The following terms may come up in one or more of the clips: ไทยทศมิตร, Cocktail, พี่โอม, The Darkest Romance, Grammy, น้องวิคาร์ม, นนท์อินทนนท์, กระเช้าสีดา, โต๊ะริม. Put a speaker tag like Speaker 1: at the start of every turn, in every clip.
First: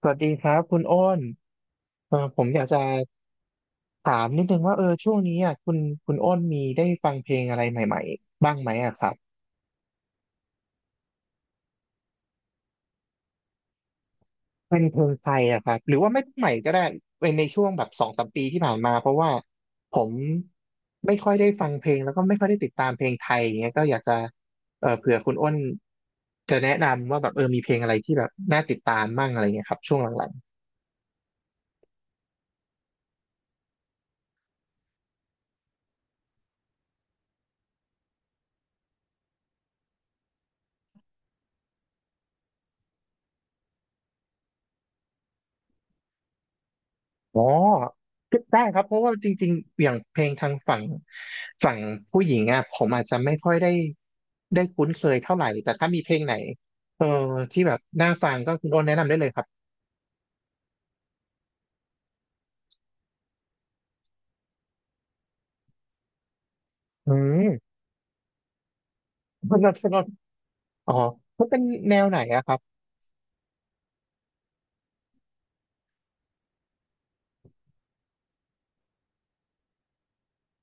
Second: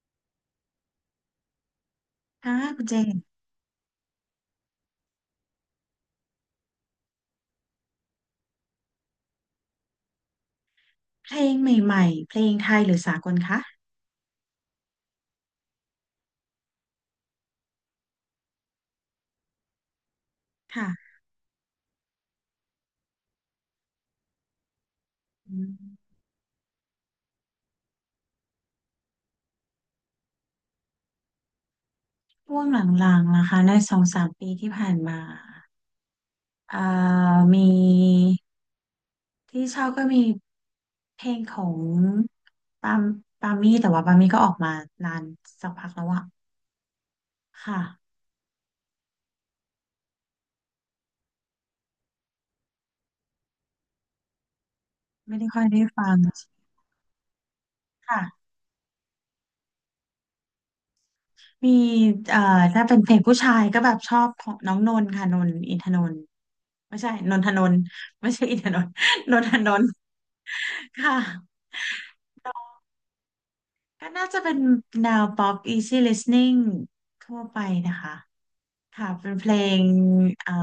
Speaker 1: สวัสดีครับคุณอ้นเออผม
Speaker 2: ค่ะ
Speaker 1: อยากจะ
Speaker 2: คุณเจน
Speaker 1: ถามนิดนึงว่าเออช่วงนี้อ่ะคุณอ้นมีได้ฟังเพลงอะไรใหม่ๆบ้างไหมอ่ะครับ
Speaker 2: เพลงใหม่ๆเพลงไทยหรือสากลคะ
Speaker 1: เป็นเพลงไทยอ่ะครับหรือว่าไม่ใหม่ก็ได้ในช่วงแบบสองสามปีที่ผ่านมาเพราะว่าผม
Speaker 2: ค่ะ
Speaker 1: ไม่ค่อยได้ฟังเพลงแล้วก็ไม่ค่อยได้ติดตามเพลงไทยอย่างเงี้ยก็อยากจะเออเผื่อคุณอ้น
Speaker 2: อืม
Speaker 1: จะแนะนำว่าแบบเออมีเพลงอะไรที่แบบน่าติดตามมั่งอะไรเงี้ยครับช่วงหลังๆ
Speaker 2: ช่วงหลังๆนะคะในสองสามปีที่ผ่านมาเอ่อมีที่ชอบก็มีเพลงของปามปามี่แต่ว่าปามี่ก็ออกมานานสักพักแล้วอะ
Speaker 1: อ๋อ
Speaker 2: ค่ะ
Speaker 1: ได้ครับ เพราะว่าจริงๆอย่างเพลงทางฝั่งผู้หญิงอ่ะผมอาจจะไม่ค่อยได้คุ้นเคยเท่า
Speaker 2: ไม่
Speaker 1: ไหร่
Speaker 2: ได้ค่อย
Speaker 1: แต่
Speaker 2: ได้
Speaker 1: ถ้ามีเพ
Speaker 2: ฟั
Speaker 1: ล
Speaker 2: ง
Speaker 1: งไหนเออที่แบบน่าฟัง
Speaker 2: ค่ะ
Speaker 1: ก็คุณโอนแนะนำได้เลยครับ
Speaker 2: มีเอ่อถ้าเป็นเพลงผู้ชายก็แบบชอบของน้องนนท์ค่ะนนท์อินทนนท์ไม่
Speaker 1: อื
Speaker 2: ใช่นน
Speaker 1: ม
Speaker 2: ทนนท์ไม่ใช่อินทนนท์นน ท
Speaker 1: คุณโอ
Speaker 2: น
Speaker 1: น
Speaker 2: น
Speaker 1: คุ
Speaker 2: ท์
Speaker 1: ณโอนอ๋ อ
Speaker 2: ค่ะ
Speaker 1: มันเป็นแนวไหนอะครับ
Speaker 2: ก็น่าจะเป็นแนว pop easy listening ทั่วไปนะคะค่ะเป็นเพลงเอ่อ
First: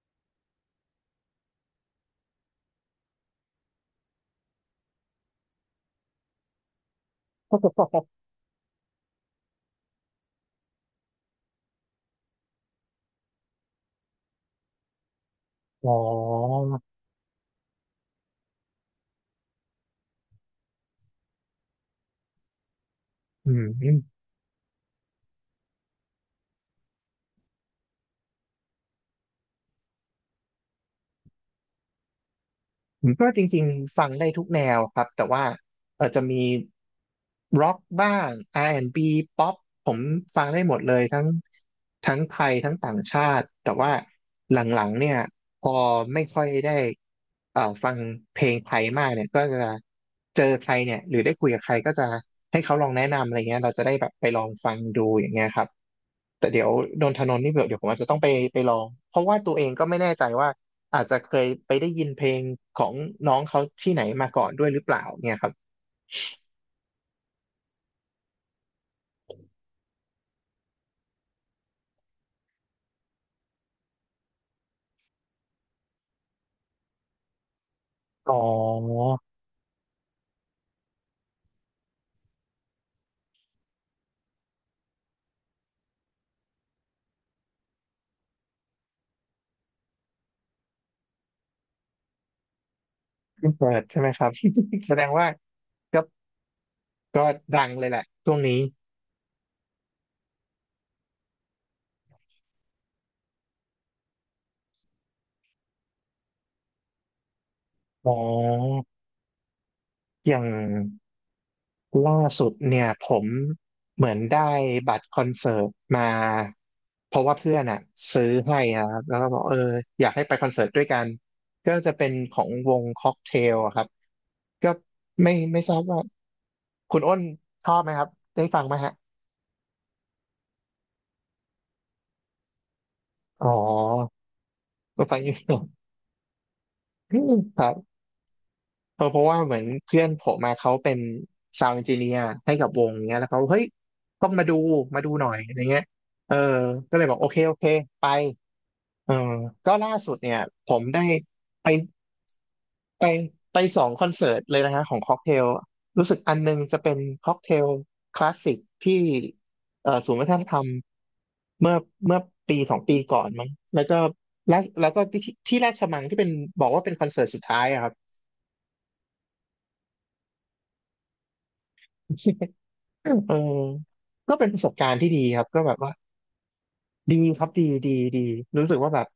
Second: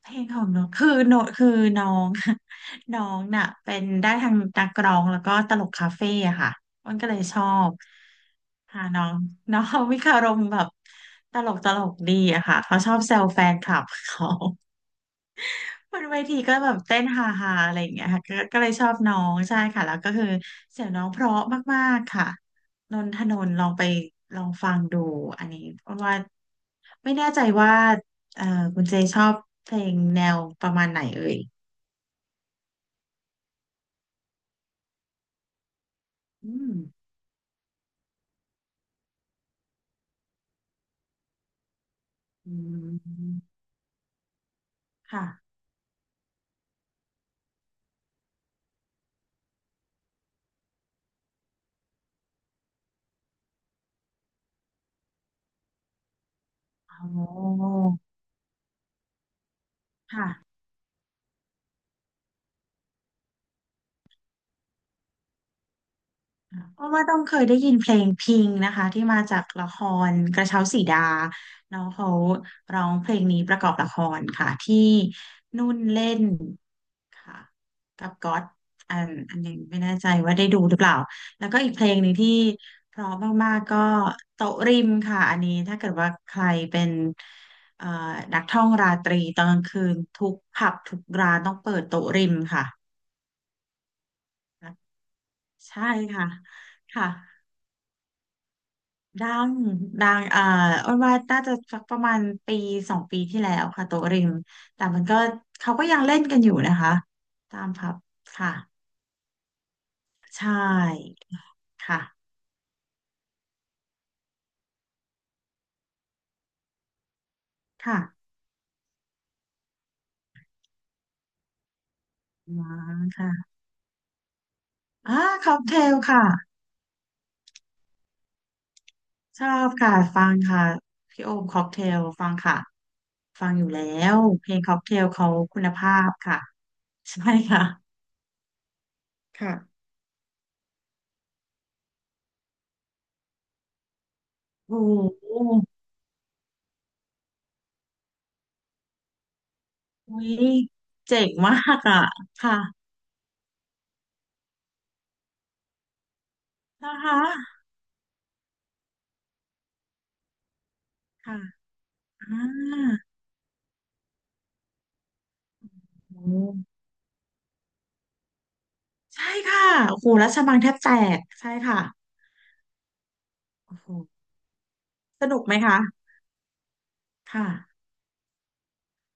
Speaker 2: เพลงของน้องคือโนคือน้อง น้องน่ะเป็นได้ทางนักร้องแล้วก็ตลกคาเฟ่อะค่ะมันก็เลยชอบค่ะน้องน้องวิคารมแบบตลกดีอะค่ะเขาชอบแซวแฟนคลับเขา
Speaker 1: อ๋อ
Speaker 2: บนเวทีก็แบบเต้นฮาฮาอะไรอย่างเงี้ยค่ะก็เลยชอบน้องใช่ค่ะแล้วก็คือเสียงน้องเพราะมากๆค่ะนนทนน
Speaker 1: อื
Speaker 2: ท์
Speaker 1: ม
Speaker 2: ลองฟังดูอันนี้เพราะว่าไม่แน่ใจว่าเอ่อคุณเจชอบเพลงแนวประมาณไหนเอ่ย
Speaker 1: ผมก็จริงๆฟังได้ทุกแนวครับแต่ว่าเออจะมี
Speaker 2: อืม
Speaker 1: ร็อกบ้าง R&B ป๊อปผมฟังได้หมดเลยทั้งไท
Speaker 2: อื
Speaker 1: ยทั้งต่างชาติ
Speaker 2: ม
Speaker 1: แต่ว่าหลังๆเนี่ย
Speaker 2: ค่ะ
Speaker 1: พอไม่ค่อยได้ฟังเพลงไทยมากเนี่ยก็จะเจอใครเนี่ยหรือได้คุยกับใครก็จะให้เขาลองแนะนำอะไรเงี้ยเราจะได้แบบไปลองฟังดูอย่างเงี้ยครับแต่เดี๋ยว
Speaker 2: โ
Speaker 1: นนท
Speaker 2: อ้
Speaker 1: นนท์นี่เดี๋ยวผม
Speaker 2: อ
Speaker 1: อาจจะต้องไปลองเพราะว่าตัวเองก็ไม่แน่ใจ
Speaker 2: ค่ะ
Speaker 1: ว่า อาจจะเคยไปได้ยินเพลงของน้องเขาที่ไหนมาก่อนด้วยหรือเปล่าเนี่ยครับ
Speaker 2: เพราะว่าต้องเคยได้ยินเพลงพิงนะคะที่มาจากละครกระเช้าสีดาแล้วเขาร้องเพลงนี้ประกอบละครค่ะที่นุ่นเล่น ค่ะกับก๊
Speaker 1: อ๋
Speaker 2: อ
Speaker 1: อ
Speaker 2: ดอันหนึงไม่แน่ใจว่าได้ดูหรือเปล่าแล้วก็อีกเพลงหนึ่งที่เพราะมากๆก็โต๊ะริมค่ะอันนี้ถ้าเกิดว่าใครเป็นเอ่อนักท่องราตรีตอนกลางคืนทุกผับทุกร้านต้องเปิดโต๊ะริมค่ะ
Speaker 1: เพิ่งเปิดใช่ไหมครับ แสดงว่า
Speaker 2: ใช่
Speaker 1: ก็
Speaker 2: ค่ะค่ะ
Speaker 1: ก็ดังเลยแหละช่วงนี้
Speaker 2: ดังดังอ้นว่าน่าจะสักประมาณปีสองปีที่แล้วค่ะโต๊ะริมแต่มันก็เขาก็ยังเล่นกันอยู่นะคะตามผับ
Speaker 1: อ๋
Speaker 2: ค่ะ
Speaker 1: ออย่า
Speaker 2: ใช
Speaker 1: ง
Speaker 2: ่ค่ะ
Speaker 1: ล่าสุดเนี่ยผมเหมือนได้บัตรคอนเสิร์ตมาเพราะว่าเพื่อนอ่ะ
Speaker 2: ค่ะ
Speaker 1: ซื้อให้นะครับแล้วก็บอกเอออยากให้ไปคอนเสิร์ตด้วยกันก็จะเป็นของ
Speaker 2: อ๋
Speaker 1: วงค็อกเท
Speaker 2: ค่ะ
Speaker 1: ลอะครับก็
Speaker 2: อ่า
Speaker 1: ไม่
Speaker 2: ค็อ
Speaker 1: ไม่
Speaker 2: ก
Speaker 1: ท
Speaker 2: เท
Speaker 1: ราบ
Speaker 2: ล
Speaker 1: ว่า
Speaker 2: ค่ะ
Speaker 1: คุณอ้นชอบไหมครับได้ฟังไหมฮะ
Speaker 2: ชอบค่ะฟังค่ะพี่โอมค็อกเทลฟังค่ะ
Speaker 1: อ๋
Speaker 2: ฟังอยู่แล้
Speaker 1: อ
Speaker 2: วเพลงค็อกเท
Speaker 1: ร
Speaker 2: ล
Speaker 1: ถไฟ
Speaker 2: เขา
Speaker 1: ยุโร
Speaker 2: คุ
Speaker 1: ป
Speaker 2: ณภาพค่ะใช่
Speaker 1: ครับ
Speaker 2: ค่ะ
Speaker 1: เพราะว่าเหมือน
Speaker 2: ค่ะ
Speaker 1: เพื่อนผมมาเขาเป็นซาวด์เอนจิเนียร์ให้กับวงเนี้ยแล้วเขาเฮ้ยต้องมาดู
Speaker 2: โอ้
Speaker 1: มาดูห
Speaker 2: โห
Speaker 1: น่อยอะไรเงี้ยเออก็เลยบอกโอเคโอเคไปเออก็ล่าสุด
Speaker 2: อุ๊
Speaker 1: เนี่ย
Speaker 2: ย
Speaker 1: ผมได้
Speaker 2: เจ๋งมา
Speaker 1: ไป
Speaker 2: กอ่ะค่ะ
Speaker 1: ไปไปสองคอนเสิร์ตเลยนะฮะของค็อกเทลรู้สึกอันนึงจะเป็
Speaker 2: นะ
Speaker 1: นค็อกเท
Speaker 2: คะ
Speaker 1: ลคลาสสิกที่ศูนย์วัฒนธรรม
Speaker 2: ค่ะ
Speaker 1: เมื่อเมื่อ
Speaker 2: อ่า
Speaker 1: ปีสองปีก่อนมั้งแล้วก็และแล้วก็ที่ราชมังที่เป็น
Speaker 2: โอ้
Speaker 1: บอกว่าเป็นคอนเสิร์ตสุดท้ายอะครับ
Speaker 2: ใช่ค่ะโอ้โหรัชมังแทบแตกใช่ค่ะ
Speaker 1: เออ
Speaker 2: โอ้โห
Speaker 1: ก็เป็นประสบการณ์ที่ดี
Speaker 2: ส
Speaker 1: ค
Speaker 2: นุก
Speaker 1: รับ
Speaker 2: ไหม
Speaker 1: ก็แบ
Speaker 2: คะ
Speaker 1: บว่าดีครับดี
Speaker 2: ค่ะ
Speaker 1: ดีดีรู้สึกว่าแบบ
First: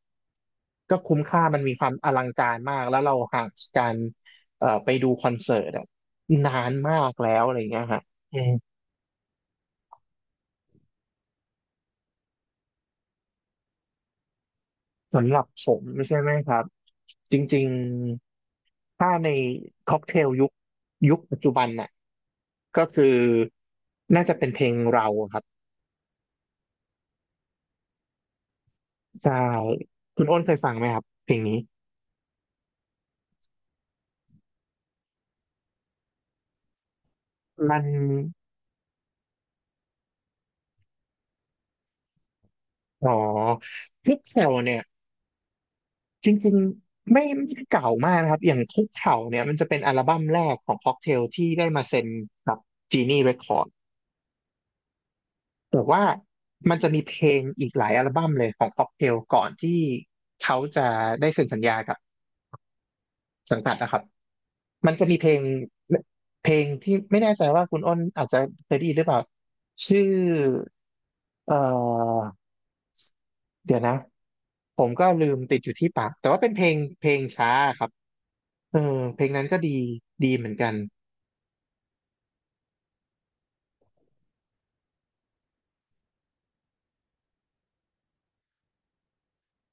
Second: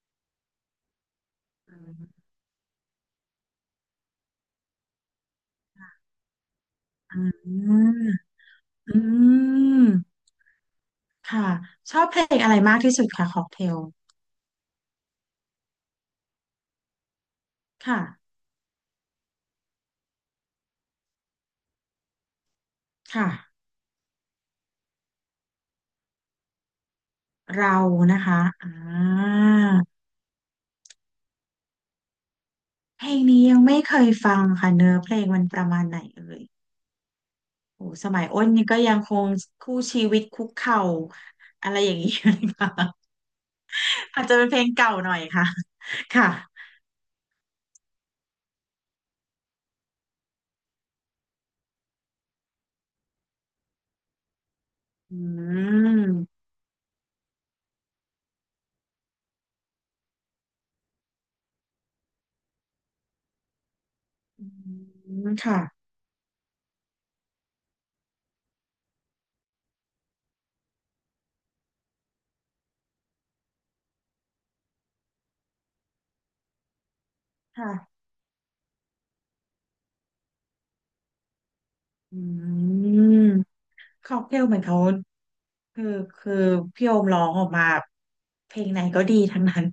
Speaker 1: ก็คุ้มค่ามันมี
Speaker 2: อื
Speaker 1: ความอลั
Speaker 2: ม
Speaker 1: งการมากแล้วเราห่างจากการไปดูคอนเสิร์ตอะนานมากแล้วอะไรอย่างเงี้ยฮะ
Speaker 2: อืม ค่ะชอบเพลงอะไรมากที่สุดคะค็อกเทล
Speaker 1: สำหรับผมใช่ไหมครับจริง
Speaker 2: ค่ะ
Speaker 1: ๆถ้าในค็อกเทลยุคปัจจุบันน่ะก็คือ
Speaker 2: ค่ะ
Speaker 1: น่าจะเป็นเพลงเราครับ
Speaker 2: เรานะคะอ่
Speaker 1: ใช่
Speaker 2: า
Speaker 1: คุณอ้นเคยฟังไหมครับเพลงนี้
Speaker 2: เพลงนี้ยังไม่เคยฟังค่ะเนื้อเพลงมันประมาณไหนเอ่ย
Speaker 1: มัน
Speaker 2: โอ้สมัยอ้นนี่ก็ยังคงคู่ชีวิตคุกเข่าอะไรอย่างนี้อยู่เลยค่ะ
Speaker 1: อ๋อคุก
Speaker 2: อาจจะเป็น
Speaker 1: เข่า
Speaker 2: เพลง
Speaker 1: เนี่ย
Speaker 2: เก่าหน่อยค่ะค่ะ
Speaker 1: จริงๆไม่ได้เก่ามากนะครับอย่างคุกเข่าเนี่ยมันจะเป็นอัลบั้มแรกของค็อกเทลที่ได้มาเซ็นกับจีนี่เรคคอร์
Speaker 2: อื
Speaker 1: แต่ว่า
Speaker 2: ม
Speaker 1: มันจะมีเพลงอีกหลายอัลบั้มเลยของค็อกเทลก่อนที่เขาจะได้เซ็นสัญญากับสังกัดนะครับ
Speaker 2: อื
Speaker 1: มันจะมีเพ
Speaker 2: ม
Speaker 1: ลง
Speaker 2: ค่ะ
Speaker 1: เพลงที่ไม่แน่ใจว่าคุณอ้นอาจจะเคยได้ยินหรือเปล่าชื่อเอ่อเดี๋ยวนะผมก็ลืมติดอยู่ที่ปากแต่ว่าเป็นเพลงช้า
Speaker 2: ค่ะ
Speaker 1: ครับเออเพลงนั้นก็ดีดีเหมือนกัน
Speaker 2: อืมค็อกเทลเหมือนเขาคือคือพี่โอมร้องออกมาเพลงไหนก็ดีทั้งนั้น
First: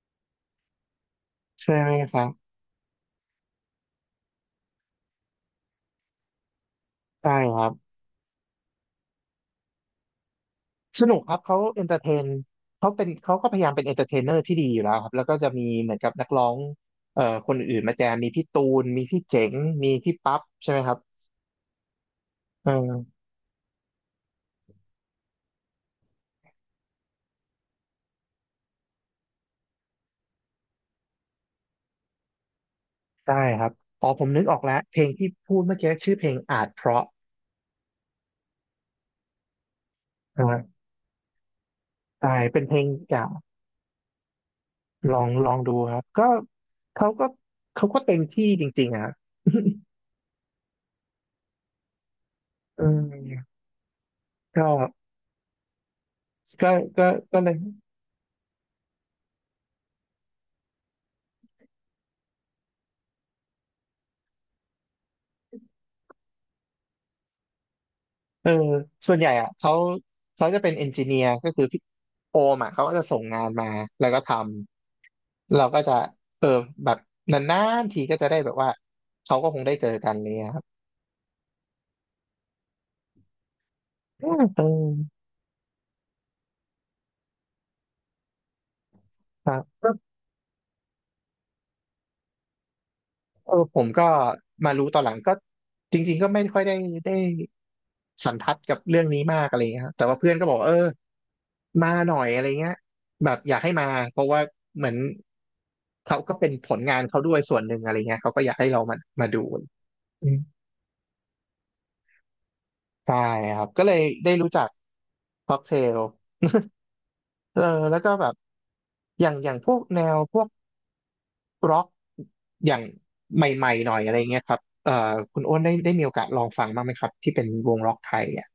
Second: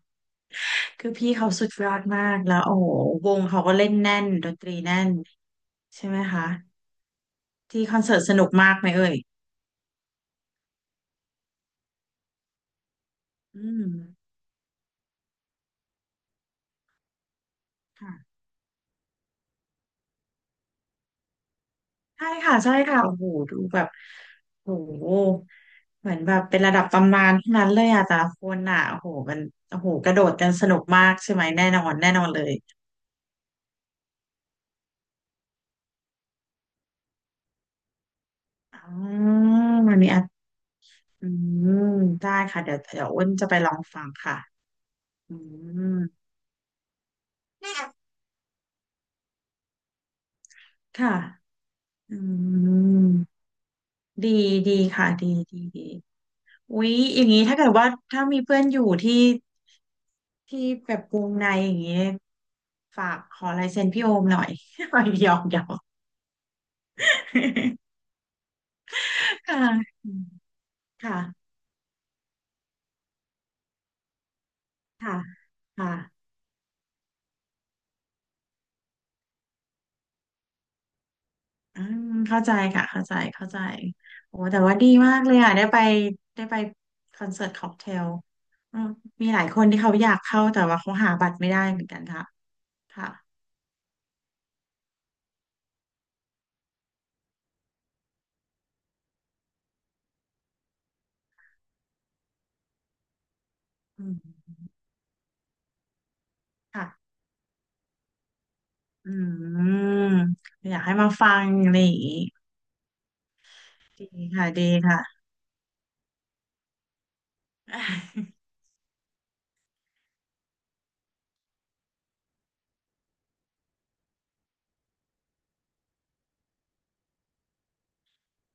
Speaker 2: คือพี่เขาสุ
Speaker 1: ใช่
Speaker 2: ดย
Speaker 1: ไหม
Speaker 2: อด
Speaker 1: ครั
Speaker 2: มา
Speaker 1: บ
Speaker 2: กแล้วโอ้โหวงเขาก็เล่นแน่นดนตรีแน่นใช่ไหมคะ
Speaker 1: ใช่ครับ
Speaker 2: ที่คอนเสิร์ตสนุกมากไหมเอ่ย
Speaker 1: สนุกครับเขาเอนเตอร์เทนเขาเป็นเขาก็พยา
Speaker 2: อื
Speaker 1: ยาม
Speaker 2: ม
Speaker 1: เป็นเอนเตอร์เทนเนอร์ที่ดีอยู่แล้วครับแล้วก็จะมีเหมือนกับนักร้องคนอื่นมาแจ
Speaker 2: ค่ะ
Speaker 1: มมีพี่ตูนมีพี่เจ๋งมีพี่ปั๊บใช่ไหมครับ
Speaker 2: ใช่ค่ะ
Speaker 1: เอ
Speaker 2: ใช่ค่ะโอ้
Speaker 1: อ
Speaker 2: โหดูแบบโอ้โหเหมือนแบบเป็นระดับตำนานทั้งนั้นเลยอะแต่ละคนอะโอ้โหมันโอ้โหกระโดดกันสนุกมากใช่ไหมแน่นอนแน่นอนเลย
Speaker 1: ได้ครับอ๋อผมนึกออกแล้วเพลงที่พูดเมื่อกี้ชื่อเพลงอาจเพราะ
Speaker 2: อ๋อมันมีอ่ะ
Speaker 1: นะฮะ
Speaker 2: อืม
Speaker 1: ใช่
Speaker 2: ได้
Speaker 1: เป็
Speaker 2: ค่ะ
Speaker 1: นเพลง
Speaker 2: เดี๋ยว
Speaker 1: จา
Speaker 2: อ้
Speaker 1: ก
Speaker 2: นจะไปลองฟังค่ะ
Speaker 1: ลอง
Speaker 2: อื
Speaker 1: ลองดู
Speaker 2: ม
Speaker 1: ครับก็เขาก็เขาก็เต็มที่จริงๆอะครับ
Speaker 2: ค่ะอื
Speaker 1: เอ
Speaker 2: ม
Speaker 1: อ
Speaker 2: ดี
Speaker 1: ก็
Speaker 2: ดีค่ะดีดี
Speaker 1: ก็
Speaker 2: อุ๊ย
Speaker 1: ก็
Speaker 2: อย่าง
Speaker 1: ก็
Speaker 2: นี้
Speaker 1: เล
Speaker 2: ถ้า
Speaker 1: ย
Speaker 2: เกิดว่าถ้ามีเพื่อนอยู่ที่ที่แบบวงในอย่างนี้ฝากขอลายเซ็นพี่โอมหน่อย หน่อยหยอก
Speaker 1: เออส่วนใหญ่อ่ะ
Speaker 2: ค่ะ
Speaker 1: เขา
Speaker 2: อืม
Speaker 1: เขาจะเป็นเอนจิ
Speaker 2: ค
Speaker 1: เนียร์ก็
Speaker 2: ่ะ
Speaker 1: คือพี่โอมอ่ะเขาก็จะส่งงานมาแล้วก็ทำ
Speaker 2: ค่ะ
Speaker 1: เราก็
Speaker 2: ค่ะ
Speaker 1: จะเออแบบนานๆทีก็จะได้แบบว่าเขาก็คงได้เจอกันอะไรเลยครับ
Speaker 2: อืมเข้าใจค่ะเข้าใจ
Speaker 1: อื
Speaker 2: โอ้
Speaker 1: ม
Speaker 2: แต่
Speaker 1: เออ
Speaker 2: ว่าดีมากเลยอ่ะได้ไปคอนเสิร์ตค็อกเทลอืมมีหลาย
Speaker 1: ค
Speaker 2: คนที่
Speaker 1: รั
Speaker 2: เขาอ
Speaker 1: บ
Speaker 2: ยากเข้าแต่ว่าเขาหาบัตรไม่ได้เหมือนกันค่ะค่ะ
Speaker 1: เออผมก็มารู้ตอนหลังก็จริงๆก็ไม่ค่อยได้ได้สันทัดกับเรื่องนี้มากอะไรเงี้ยครับแต่ว่าเพื่อนก็บอกว่าเออมาหน่อยอะไรเงี้ยแบบอยากให้มา
Speaker 2: อื
Speaker 1: เพราะว่า
Speaker 2: ม
Speaker 1: เหมือนเขาก็เป็นผลงาน
Speaker 2: ค่ะ
Speaker 1: เขาด้วยส่วนหนึ่งอะไรเงี้ยเขาก็อยากให้เรามา
Speaker 2: อื
Speaker 1: มาดู
Speaker 2: ม
Speaker 1: อืม
Speaker 2: อยากให้มาฟังอะไรอย่างงี้
Speaker 1: ใช่ครับก็เลย
Speaker 2: ดี
Speaker 1: ได้
Speaker 2: ค่ะ
Speaker 1: รู้จัก
Speaker 2: ดีค่ะ
Speaker 1: ค็อกเทล เออแล้วก็แบบอย่างพวกแนวพวก ร็อกอย่างใหม่ๆหน่อยอะไรเงี้ยครับคุณอ้นได้มีโอกาสลองฟังบ้างไหมครับที่เป็นวงร็อกไทยอ่ะ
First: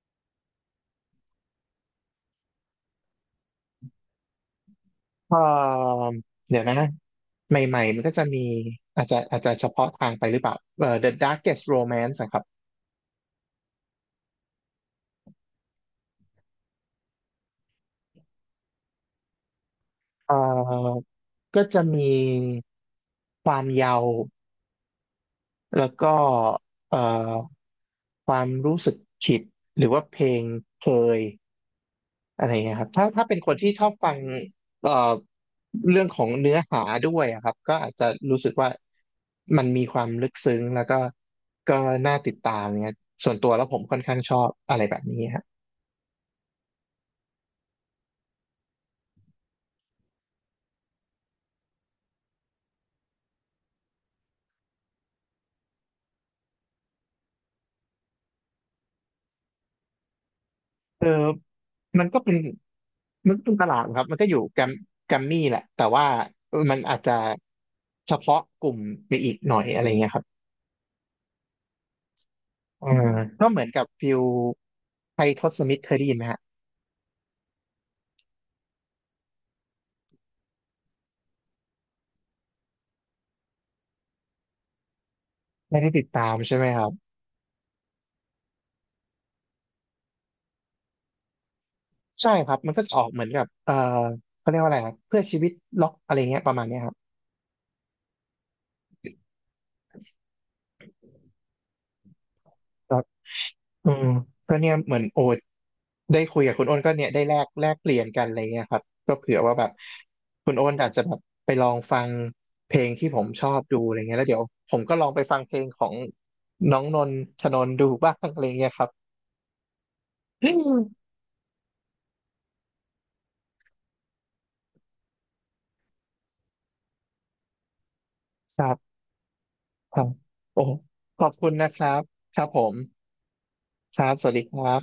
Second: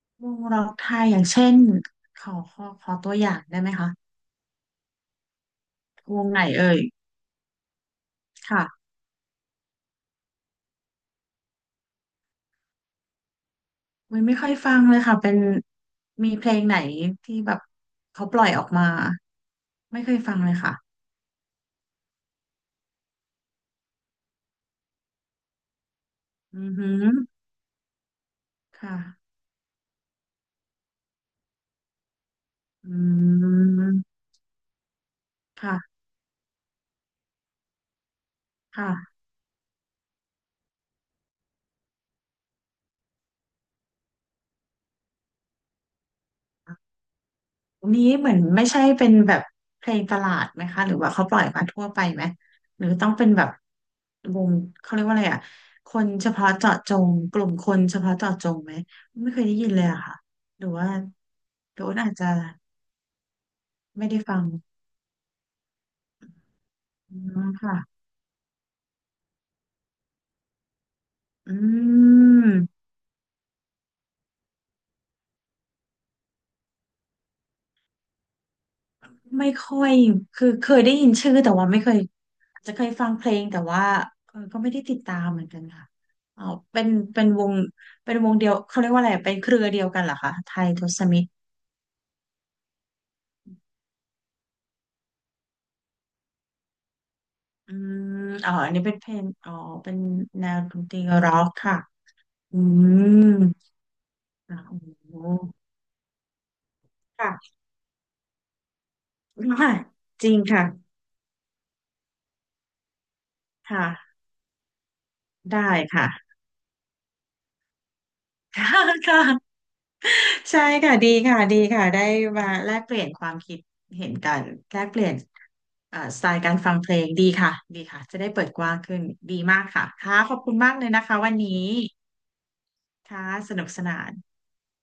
Speaker 2: วงร็อกไทยอย่างเช่นขอตัวอย่างได้ไหมคะ
Speaker 1: เอ่อ
Speaker 2: วงไหน
Speaker 1: เดี๋ยว
Speaker 2: เอ่
Speaker 1: นะ
Speaker 2: ย
Speaker 1: นะใหม่ๆมันก็จะมี
Speaker 2: ค่ะ
Speaker 1: อาจจะเฉพาะทางไปหรือเปล่าThe Darkest Romance นะครับ
Speaker 2: ไม่ค่อยฟังเลยค่ะเป็นมีเพลงไหนที่แบบเขาปล่อยออกมาไม่เคย
Speaker 1: เอ่
Speaker 2: ฟังเลยค่ะ
Speaker 1: อก็จะมีความเยาว์แล้วก็
Speaker 2: อือหื
Speaker 1: เอ่
Speaker 2: อ
Speaker 1: อความรู้สึ
Speaker 2: ค่ะ
Speaker 1: กผิดหรือว่าเพลงเคย อะไรเงี้ยครับ
Speaker 2: อื
Speaker 1: ถ้าเป็นคนที่ชอบฟัง
Speaker 2: ม
Speaker 1: เอ่อ
Speaker 2: ค่ะ
Speaker 1: เรื่องของเนื้อหาด้วยอะครับก็อาจจะรู้สึกว่า
Speaker 2: ค่ะอ่า
Speaker 1: มันมีความลึกซึ้งแล้วก็น่าติดตามเงี้ยส่วนตัวแล้วผมค่อนข้างชอบอะไรแบบนี้ฮะ
Speaker 2: นี้เหมือนไม่ใช่เป็นแบบเพลงตลาดไหมคะหรือว่าเขาปล่อยมาทั่วไปไหมหรือต้องเป็นแบบวงเขาเรียกว่าอะไรอ่ะคนเฉพาะเจาะจงกลุ่มคนเฉพาะเจาะจงไหมไม่เคยได้ยินเลยอะค่ะหรือว่า
Speaker 1: เออ
Speaker 2: หรือว่า
Speaker 1: มัน
Speaker 2: อาจ
Speaker 1: ก็
Speaker 2: จะ
Speaker 1: เป็นมันก็เป็นตลาดครั
Speaker 2: ไม่
Speaker 1: บมั
Speaker 2: ได้
Speaker 1: นก็อ
Speaker 2: ฟั
Speaker 1: ยู่
Speaker 2: ง
Speaker 1: แกรมแกรมมี่แหละแต่ว่ามันอาจจะ
Speaker 2: อืมค่ะ
Speaker 1: เฉพาะกลุ่มไปอีกหน่อยอะไรเงี้ยครับ
Speaker 2: อืม
Speaker 1: อ่าก็เหมือนกับฟิลไทยทศมิตรเคยได้ยินไหมฮะ
Speaker 2: ไม่ค่อยคือเคยได้ยินชื่อแต่ว่าไม่เคย จะเคยฟังเพลงแต่ว่าเออก็ไม่ได้ติดตามเหมือนกัน
Speaker 1: ไม่
Speaker 2: ค่ะ
Speaker 1: ได้ติดตาม
Speaker 2: อ๋อ
Speaker 1: ใช่ไหมค
Speaker 2: เป็
Speaker 1: รั
Speaker 2: น
Speaker 1: บ
Speaker 2: เป็นวงเป็นวงเดียวเขาเรียกว่าอะไรเป็นเครือเดียวกันเหรอคะไทยทศมิตร
Speaker 1: ใช่ครับมันก็จะออกเหมือนกับเขาเรียกว่าอะไรครับเพื่อชีวิตล็อกอะไรเงี้ยประมาณเนี้ยครับ
Speaker 2: อืมอ๋ออันนี้เป็นเพลงอ๋อเป็นแนวดนตรีร็อกค่ะ อื
Speaker 1: แล้ว
Speaker 2: ม
Speaker 1: อืมก็
Speaker 2: อ่ะ
Speaker 1: เนี่ย
Speaker 2: โอ้
Speaker 1: เหมือนโอ๊ต
Speaker 2: โห
Speaker 1: ได้คุยกับคุณโอ้นก็เนี่ยได้แลก
Speaker 2: ค่ะ
Speaker 1: แลกเปลี่ยนกันอะไรเงี้ยครับก็เผื่อว่าแบบ
Speaker 2: จริง
Speaker 1: คุณ
Speaker 2: ค่ะ
Speaker 1: โอ้นอาจจะแบบไปลองฟังเพลงที่ผมชอบดูอะไร
Speaker 2: ค่ะ
Speaker 1: เงี้ยแล้วเดี๋ยวผมก็ลองไปฟังเพลง
Speaker 2: ได้
Speaker 1: ของ
Speaker 2: ค่ะ
Speaker 1: น้องนนทธนนท์ดูบ้างอะไรเงี้ยครับ
Speaker 2: ค่ะ ใช่ค่ะค่ะดีค่ะได้มาแลกเปลี่ยนความคิดเห็นกันแลกเปลี่ยนสไตล์การฟังเพลงดีค่ะดีค่ะจะได้เปิด
Speaker 1: ค
Speaker 2: ก
Speaker 1: รั
Speaker 2: ว้าง
Speaker 1: บ
Speaker 2: ขึ้นดีมากค่ะ
Speaker 1: ครับ
Speaker 2: ค่ะขอบคุณ
Speaker 1: โอ้
Speaker 2: มากเลยนะคะ
Speaker 1: ขอ
Speaker 2: วั
Speaker 1: บ
Speaker 2: น
Speaker 1: คุ
Speaker 2: นี้
Speaker 1: ณนะครับครับผม
Speaker 2: ค่ะสนุกสนา
Speaker 1: ครั
Speaker 2: น
Speaker 1: บสวัสดีครับ